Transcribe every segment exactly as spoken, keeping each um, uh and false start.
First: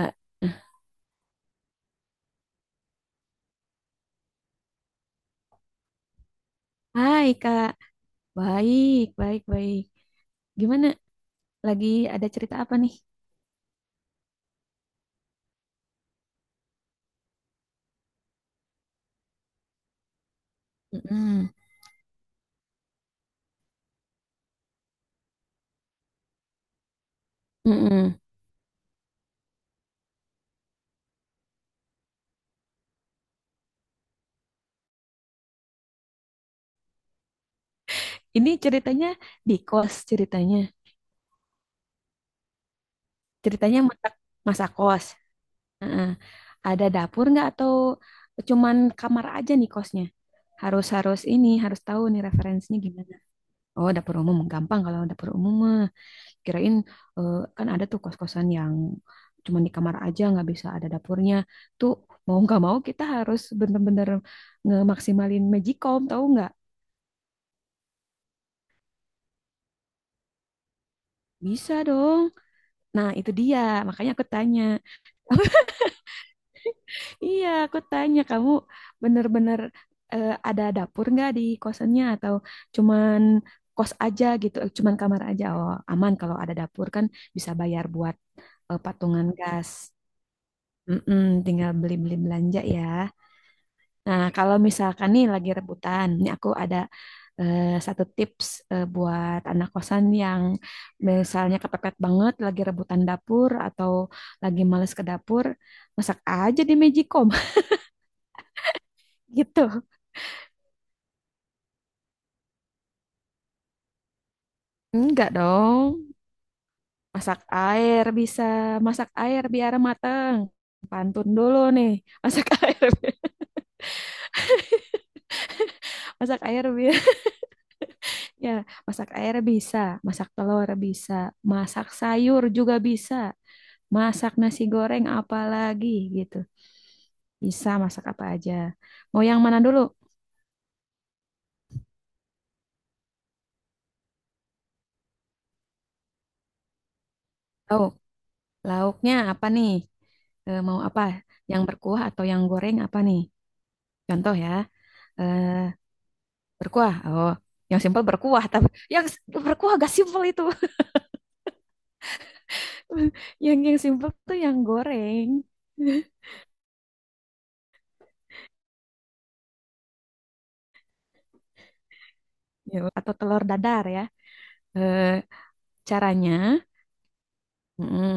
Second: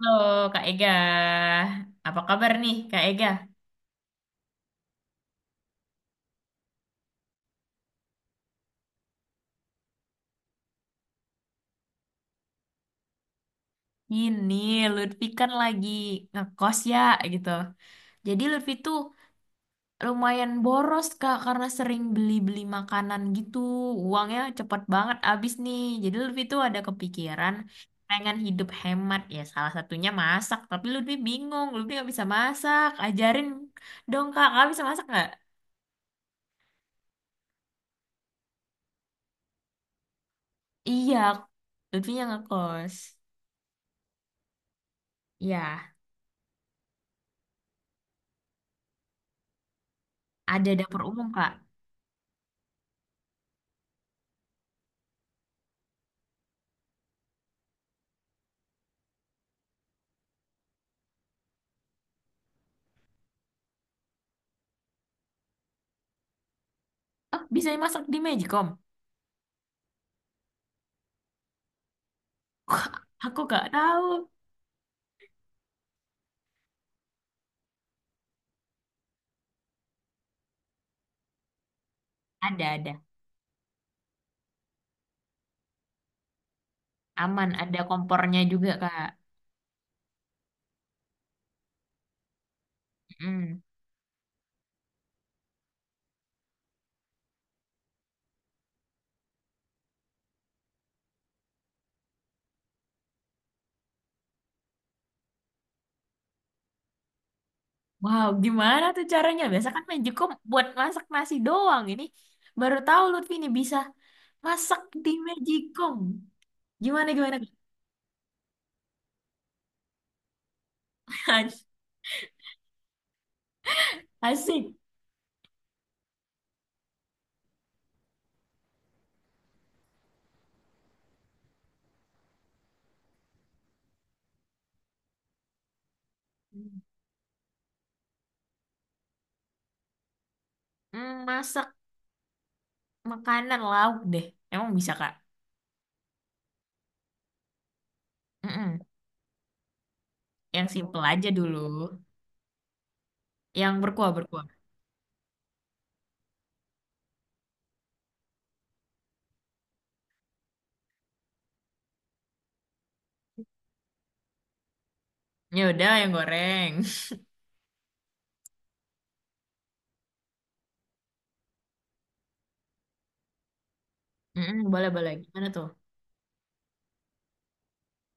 Halo Kak Ega, apa kabar nih Kak Ega? hai Kak. Baik, baik, baik. Gimana? Lagi ada cerita apa nih? Ini Lutfi kan lagi ngekos ya gitu. Jadi Lutfi tuh lumayan boros Kak Mm-mm. karena sering beli-beli makanan gitu. Uangnya cepet banget habis nih. Jadi Lutfi tuh ada kepikiran Mm-mm. pengen hidup hemat ya salah satunya masak. Tapi Lutfi bingung, Lutfi nggak bisa masak. Ajarin dong Kak, Kakak bisa masak nggak? Ini ceritanya di kos ceritanya. Iya, Lutfi yang ngekos. Ceritanya masak, masak kos. Ya, Heeh. Ada dapur nggak atau cuman kamar aja nih kosnya? ada Harus dapur harus umum ini Kak. harus tahu nih referensinya gimana. Oh, dapur umum gampang kalau dapur umum. mah. Kirain eh, kan ada tuh kos-kosan yang cuma di kamar aja nggak bisa ada dapurnya. Tuh mau nggak mau kita harus bener-bener ngemaksimalin Magicom tahu nggak? Ah bisa dimasak di Magicom? Bisa dong. Wah, Nah itu aku dia gak tahu. makanya aku tanya. Iya aku tanya kamu bener-bener, eh, ada dapur nggak di kosannya atau Ada, ada. cuman kos aja gitu, eh, cuman kamar aja. Oh aman kalau ada dapur kan Aman, bisa ada bayar buat, kompornya juga, eh, Kak. patungan gas. Mm-mm, tinggal beli-beli belanja ya. Mm. Nah, kalau misalkan nih lagi rebutan, ini aku ada, eh, satu tips, eh, buat anak kosan yang misalnya kepepet banget lagi rebutan dapur atau lagi males ke dapur, masak aja di Magicom Wow, gimana tuh caranya? Biasa kan gitu. Magicom buat masak nasi doang. Ini baru tahu Lutfi ini bisa masak di Enggak Magicom. dong, Gimana, gimana, masak air bisa, masak air biar mateng. Pantun Kak? dulu nih, masak air, Asik. masak air biar ya, masak air bisa, masak telur bisa, masak sayur juga bisa. masak nasi goreng apa lagi gitu. Bisa masak apa aja. Mau yang mana dulu? Mm, masak makanan lauk deh. Emang bisa, Kak? Lauk. Mm-mm. Lauknya apa nih? Eh, Yang mau apa? simple aja dulu. Yang berkuah atau yang goreng apa nih? Yang berkuah, Contoh berkuah. ya, eh, berkuah. Oh, yang simpel berkuah, tapi yang s- berkuah gak simpel itu. Yang yang simpel tuh yang goreng. Ya udah, yang goreng. Ya, atau telur dadar ya. Mm-mm, boleh, Eh, boleh. Gimana tuh? Caranya. Mm-mm.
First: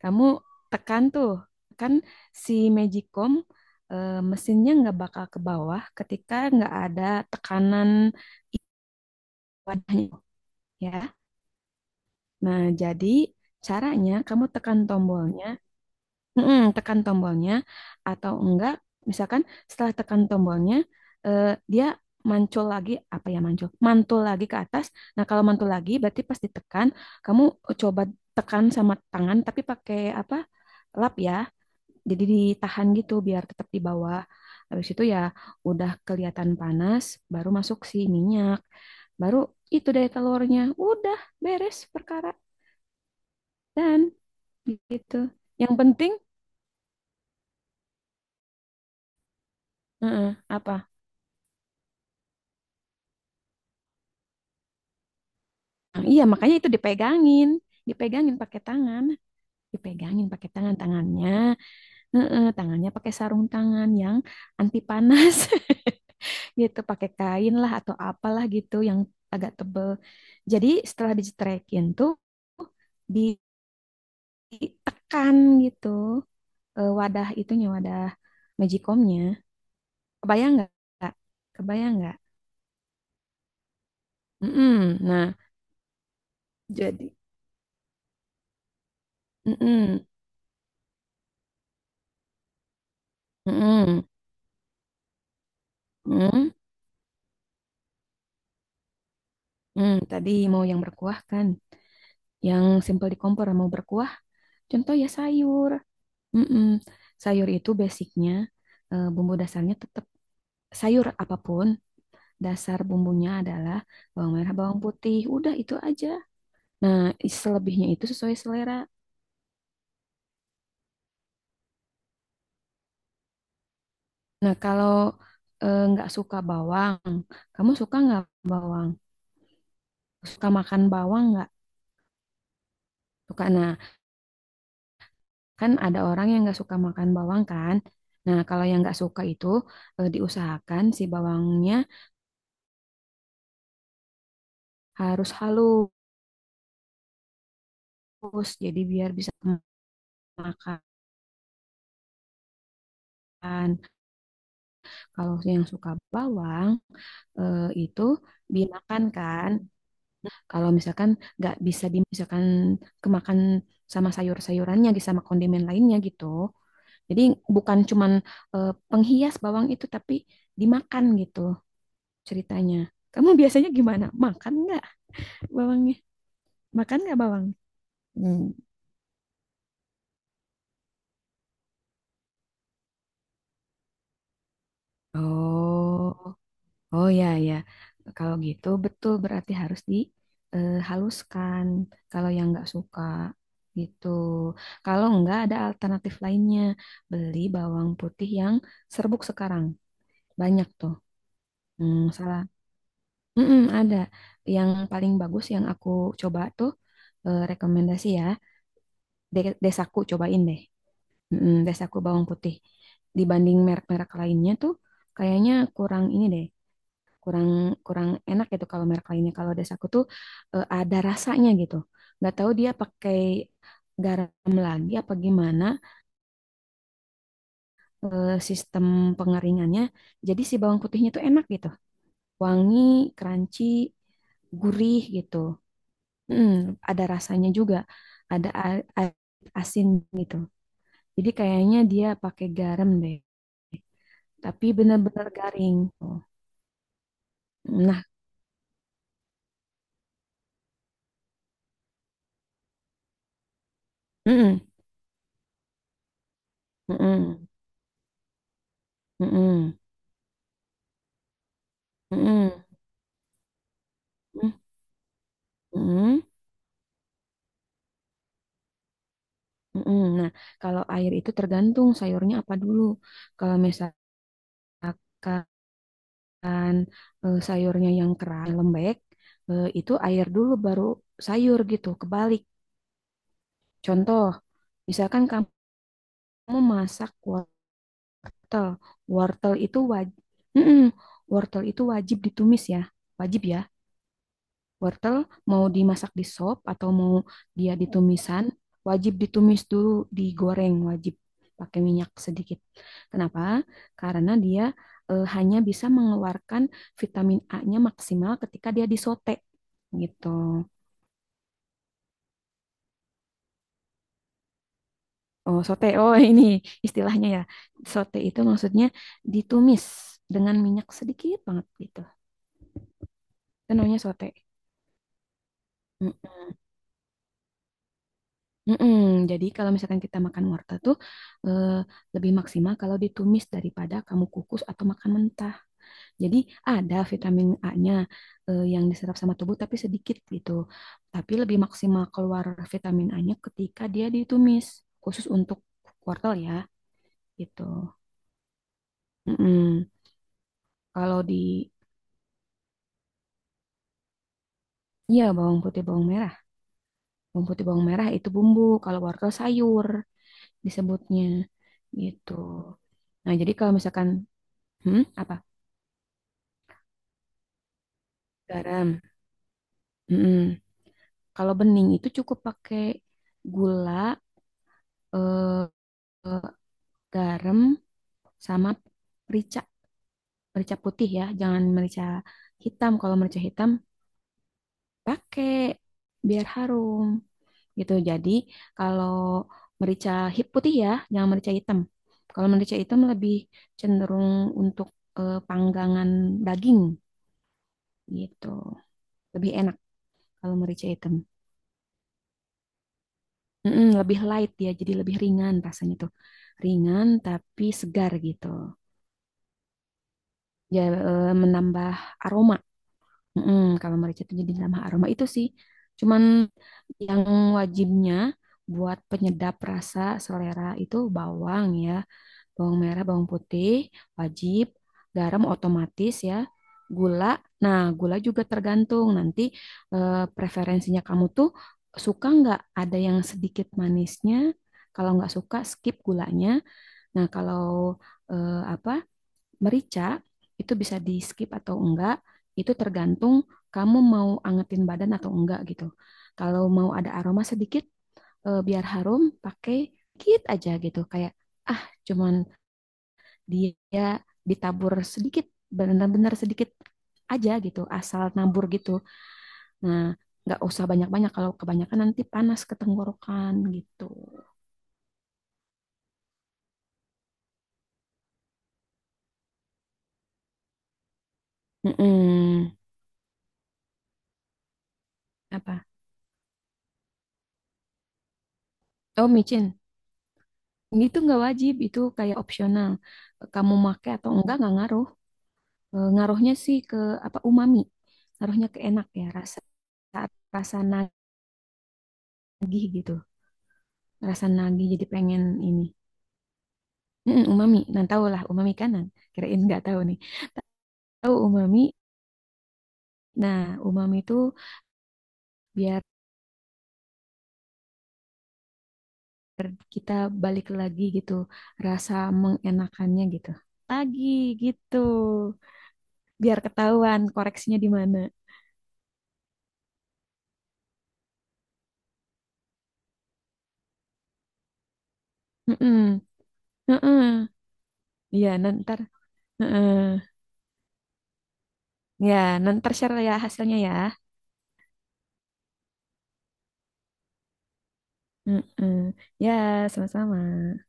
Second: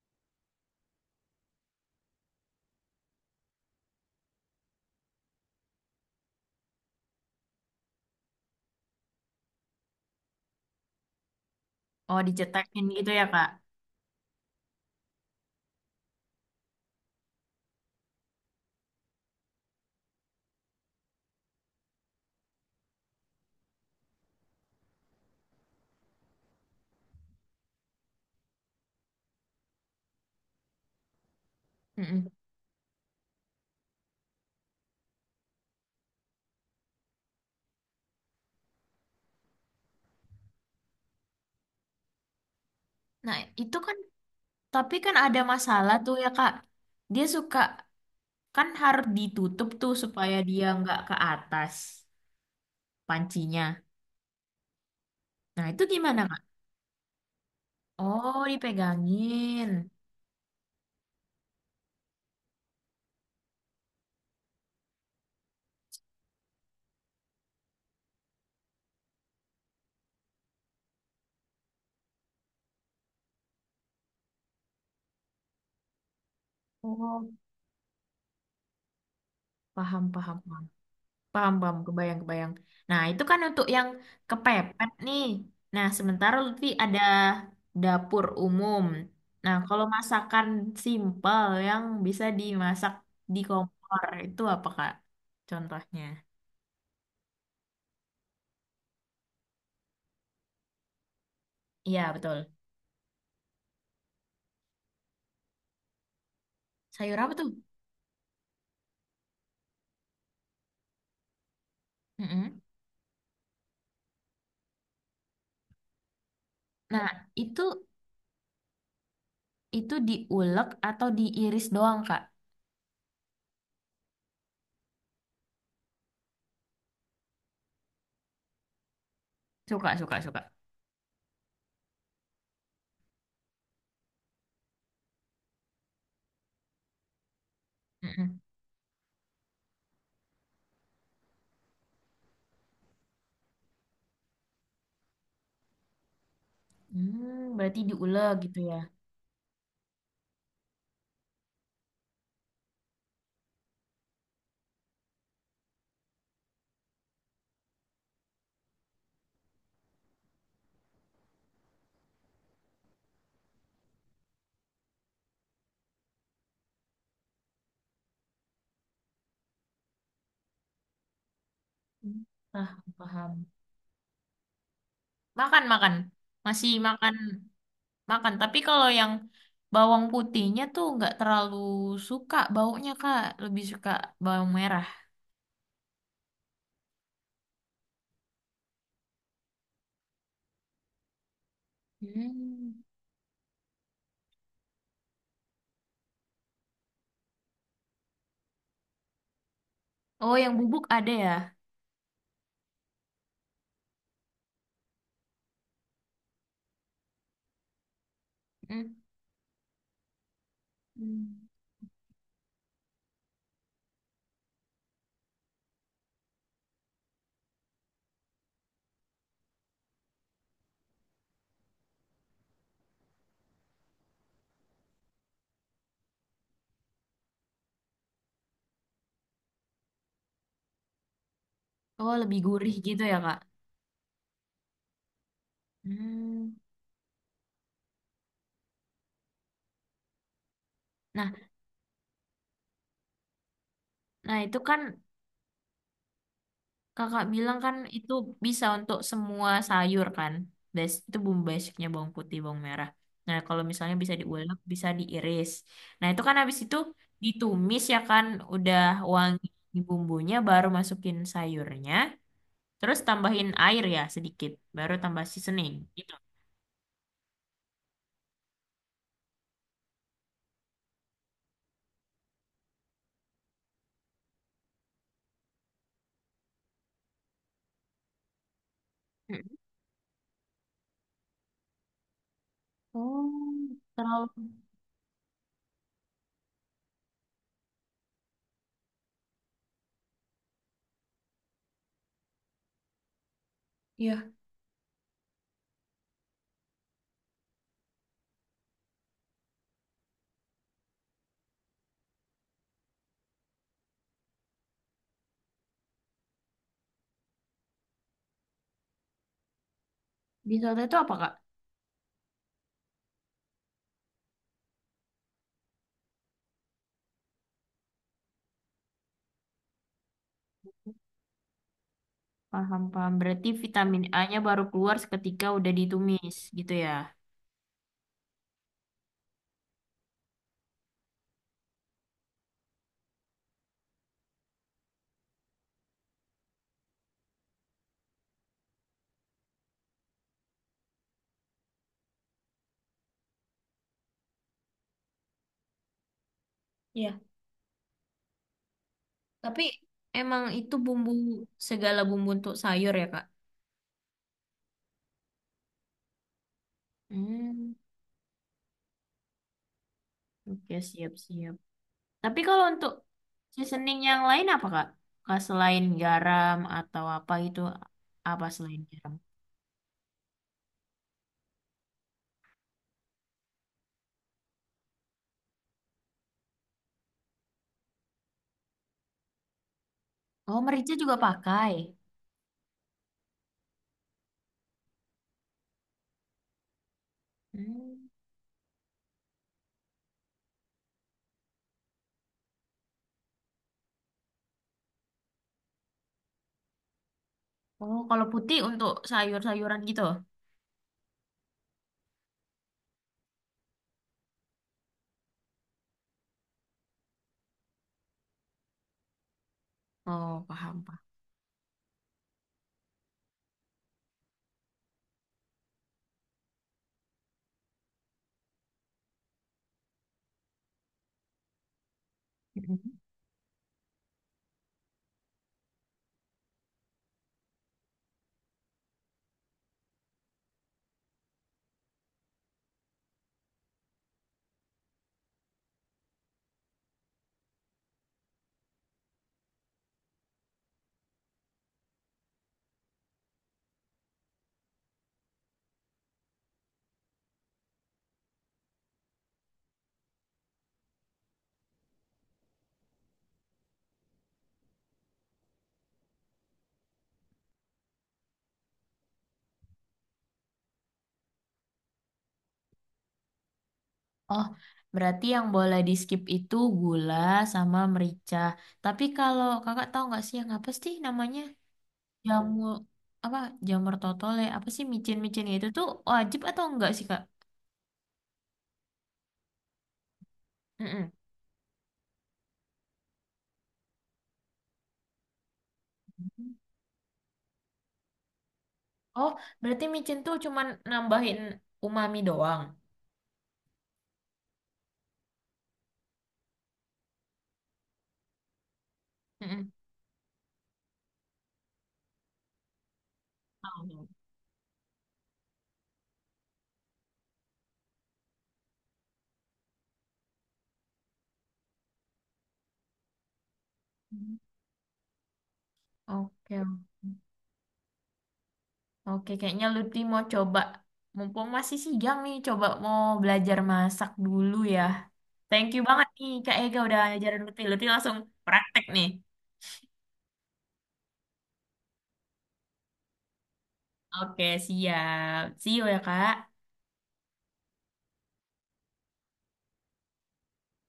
Kamu tekan tuh, kan si Magicom, eh, mesinnya nggak bakal ke bawah ketika nggak ada tekanan i- wadahnya, ya. Oh, Nah, dicetekin jadi gitu ya, Kak? caranya kamu tekan tombolnya. Mm-mm, tekan tombolnya atau enggak, misalkan setelah tekan tombolnya, eh, dia mancul lagi, apa ya, mancul, mantul lagi ke atas. Nah, kalau mantul lagi berarti pas ditekan, kamu coba tekan sama tangan tapi pakai apa? Lap ya. Jadi Mm-mm. ditahan gitu biar tetap di bawah. Habis itu ya udah kelihatan panas, baru masuk si minyak. Baru itu deh telurnya. Udah beres perkara Nah, itu kan, dan tapi kan gitu. ada Yang masalah penting tuh ya, Kak. Dia suka, kan harus ditutup tuh heeh, supaya dia apa? nggak ke atas pancinya. Nah, itu Nah, gimana, iya, Kak? makanya itu dipegangin, dipegangin Oh, pakai tangan, dipegangin. dipegangin pakai tangan tangannya. Heeh, tangannya pakai sarung tangan yang anti panas gitu, pakai kain lah atau apalah gitu yang agak tebel. Jadi setelah dicetrekin tuh ditekan gitu, eh, wadah Oh, itunya, wadah magicomnya, paham, paham, kebayang paham. nggak Kak? Paham, paham, Kebayang nggak? kebayang, kebayang. Nah, itu kan untuk yang kepepet Mm-mm. nih. Nah Nah, sementara Lutfi ada jadi, dapur umum. Nah, kalau mm-mm. masakan simpel yang bisa dimasak di kompor, Mm-mm. itu apa, Kak? Contohnya. Mm-mm. Mm. Tadi mau yang berkuah kan, Iya, betul. yang simpel di kompor mau berkuah, contoh ya sayur. Mm-mm. Sayur apa tuh? Sayur itu basicnya, eh, bumbu dasarnya tetap sayur apapun, Mm-mm. dasar bumbunya adalah bawang merah, bawang putih, udah itu aja. Nah, Nah, itu selebihnya itu sesuai selera. itu diulek atau diiris doang, Kak? Nah, kalau eh, nggak suka bawang, kamu suka nggak bawang? Suka, suka, Suka suka. makan bawang nggak? Suka. Nah, kan ada orang yang nggak suka makan bawang kan? Mm-mm. Nah, kalau yang nggak suka itu, eh, diusahakan si bawangnya harus halus, Hmm, berarti diulek gitu ya. jadi biar bisa makan. Kalau yang suka bawang, eh, itu dimakan kan. Kalau misalkan nggak bisa dimakan, kemakan sama sayur-sayurannya gitu, sama kondimen lainnya gitu. Jadi bukan cuman, eh, penghias bawang itu, tapi dimakan gitu Hmm. Ah, ceritanya. Kamu paham. biasanya gimana? Makan nggak Makan, bawangnya? makan. Masih Makan makan, nggak bawang? makan. Hmm. Tapi kalau yang bawang putihnya tuh nggak terlalu suka baunya, Kak. Lebih suka bawang merah. Oh. Oh ya ya, kalau gitu betul, berarti harus dihaluskan. Kalau yang nggak Hmm. suka gitu, kalau nggak ada alternatif lainnya, beli bawang putih yang serbuk sekarang Oh, yang banyak bubuk tuh. ada ya? Hmm, salah. Mm-mm, ada yang paling bagus yang aku coba tuh, eh, rekomendasi ya. Mm. De- Desaku, cobain deh. Hmm. Mm-mm, Desaku bawang putih. Dibanding merek-merek lainnya tuh, kayaknya kurang ini deh, kurang, kurang enak gitu kalau merek lainnya. Kalau das aku tuh, eh, ada rasanya gitu, nggak tahu dia pakai garam lagi apa gimana, eh, sistem pengeringannya, jadi si bawang putihnya tuh enak gitu, Oh, lebih gurih wangi, gitu ya, Kak? crunchy, gurih gitu. Mm, Hmm. ada rasanya juga, ada a- a- asin gitu, jadi Nah, kayaknya dia pakai garam deh, nah itu tapi kan benar-benar garing Tuh. Kakak bilang kan Nah, itu bisa untuk semua sayur kan. Bas- itu bumbu basicnya bawang putih, bawang merah. Nah, kalau misalnya bisa diulek, mm-mm, bisa diiris. Nah, itu kan habis itu mm-mm, ditumis ya kan, udah wangi mm-mm, bumbunya, baru masukin sayurnya, mm-mm, terus tambahin air ya sedikit, baru tambah seasoning gitu. mm-mm. Mm-mm. Nah, kalau air itu tergantung sayurnya apa dulu. Kalau misalkan, eh, sayurnya yang keras, yang lembek, Mm. eh, itu air dulu baru sayur gitu, kebalik. Oh, Contoh, Terlalu misalkan kamu masak wortel. Wortel itu wajib, wortel itu wajib ditumis ya, wajib ya. ya. Wortel mau dimasak di sop atau mau dia ditumisan, wajib ditumis dulu, digoreng wajib pakai minyak sedikit. Kenapa? Karena dia, eh, hanya bisa mengeluarkan vitamin A-nya maksimal ketika dia disote gitu. Di soto itu apa, Kak? Oh, sote. Oh, ini istilahnya ya. Sote itu maksudnya ditumis dengan minyak sedikit banget gitu. Paham, paham. Berarti Itu namanya vitamin sote. A-nya baru keluar seketika udah ditumis Mm-mm. gitu ya. Mm-mm. Jadi kalau misalkan kita makan wortel tuh, eh, lebih maksimal kalau ditumis daripada kamu kukus atau makan mentah. Jadi ada vitamin A-nya, eh, yang diserap sama tubuh tapi sedikit gitu. Tapi lebih maksimal keluar vitamin A-nya ketika dia ditumis, khusus untuk wortel ya gitu. Tapi Mm-mm. emang itu bumbu Kalau di, segala bumbu untuk sayur ya, Kak? iya bawang putih bawang merah, bawang putih Hmm, bawang merah itu bumbu, kalau wortel sayur oke disebutnya siap-siap. gitu. Tapi kalau untuk Nah, jadi kalau seasoning misalkan, yang lain apa Kak? hmm, apa? Kak, selain garam atau apa itu apa selain Garam. garam? Mm-mm. Kalau bening itu cukup pakai gula, eh, eh, garam, sama merica. Oh, Merica merica putih juga ya, jangan pakai. merica hitam. Kalau merica hitam pakai biar harum gitu. Hmm. Jadi kalau merica hi- putih ya, jangan merica hitam. Kalau merica hitam lebih cenderung untuk, eh, panggangan daging Oh, kalau gitu. putih untuk Lebih enak sayur-sayuran gitu. kalau merica hitam. Mm-mm, lebih light ya, jadi lebih ringan rasanya tuh. Ringan tapi segar gitu. Oh Ya, paham paham. eh, menambah aroma. Mm-mm, kalau merica itu jadi menambah aroma itu sih. Cuman yang wajibnya buat penyedap rasa selera itu bawang ya, bawang Mhm. merah, bawang putih, wajib, garam otomatis ya, gula. Nah, gula juga tergantung nanti, eh, preferensinya kamu tuh suka nggak ada yang sedikit manisnya. Kalau nggak suka, skip gulanya. Nah, kalau, eh, apa, merica itu bisa di skip atau enggak. Itu tergantung kamu mau angetin badan atau enggak gitu. Kalau mau ada aroma sedikit, eh, biar harum, pakai dikit aja gitu. Kayak ah cuman dia ditabur sedikit, benar-benar sedikit aja gitu, asal nabur gitu. Nah, nggak usah banyak-banyak, kalau kebanyakan nanti panas ke tenggorokan gitu. Oh, berarti yang boleh di skip itu gula sama merica. Tapi kalau kakak tahu nggak sih yang apa sih namanya? Jamu Mm-mm. apa jamur totole apa sih micin-micin itu tuh Apa, wajib atau enggak sih Kak? oh micin Mm-mm. itu nggak wajib, itu kayak opsional, kamu make atau enggak nggak ngaruh. Eh, ngaruhnya sih ke apa, umami, ngaruhnya ke enak ya, Oh, rasa, berarti micin tuh cuman rasa nambahin umami doang. nagih gitu, rasa nagih jadi pengen ini. Mm, umami, nah tahu lah umami kanan, kirain Mm-mm. nggak tahu nih. Tahu umami? Nah, Oh. umami itu biar kita balik lagi gitu, rasa mengenakannya gitu. Lagi gitu. Biar Oke, ketahuan koreksinya di mana. oke. Kayaknya Lutfi mau coba, mumpung masih siang nih, coba mau belajar masak dulu ya. Thank you banget Heeh. nih Kak Ega udah ajarin Heeh. Lutfi. Lutfi langsung Iya, praktek nanti. nih. Heeh. Ya, nanti share ya hasilnya ya. Oke, siap. See you ya Kak. Heeh. Ya, sama-sama.